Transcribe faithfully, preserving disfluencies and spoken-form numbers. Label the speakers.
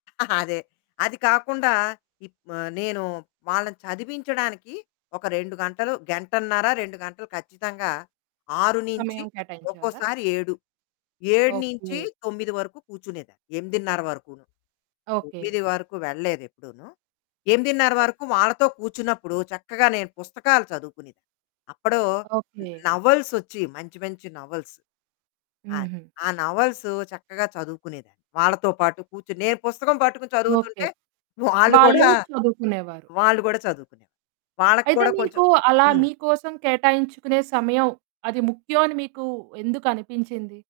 Speaker 1: అదే. అది కాకుండా ఇప్ ఆహ్, నేను వాళ్ళని చదివించడానికి ఒక రెండు గంటలు గంటన్నర రెండు గంటలు ఖచ్చితంగా. ఆరు నుంచి
Speaker 2: సమయం
Speaker 1: అ
Speaker 2: కేటాయించేవారా?
Speaker 1: ఒక్కోసారి ఏడు ఏడు నుంచి
Speaker 2: ఓకే.
Speaker 1: తొమ్మిది వరకు కూర్చునేదాన్ని. ఎనిమిదిన్నర వరకును.
Speaker 2: ఓకే.
Speaker 1: తొమ్మిది వరకు వెళ్ళలేదు ఎప్పుడూనూ ఎనిమిదిన్నర
Speaker 2: ఓహ్!
Speaker 1: వరకు వాళ్ళతో కూర్చున్నప్పుడు చక్కగా నేను పుస్తకాలు చదువుకునేదాన్ని. అప్పుడు
Speaker 2: ఓకే.
Speaker 1: నోవెల్స్ వచ్చేవి మంచి, మంచి నోవెల్స్. అది.
Speaker 2: హుహు.
Speaker 1: ఆ నోవెల్స్ చక్కగా చదువుకునేదాన్ని. వాళ్ళతో పాటు కూర్చొని. నేను పుస్తకం పట్టుకుని
Speaker 2: ఓకే.
Speaker 1: చదువుతుంటే వాళ్ళు
Speaker 2: వాళ్ళు
Speaker 1: కూడా,
Speaker 2: చదువుకునేవారు.
Speaker 1: వాళ్ళు కూడా చదువుకునేవాళ్ళు వాళ్ళకి
Speaker 2: అయితే
Speaker 1: కూడా కొంచెం
Speaker 2: మీకు అలా
Speaker 1: హ్మ్.
Speaker 2: మీకోసం కేటాయించుకునే సమయం అది ముఖ్యమని మీకు ఎందుకు అనిపించింది?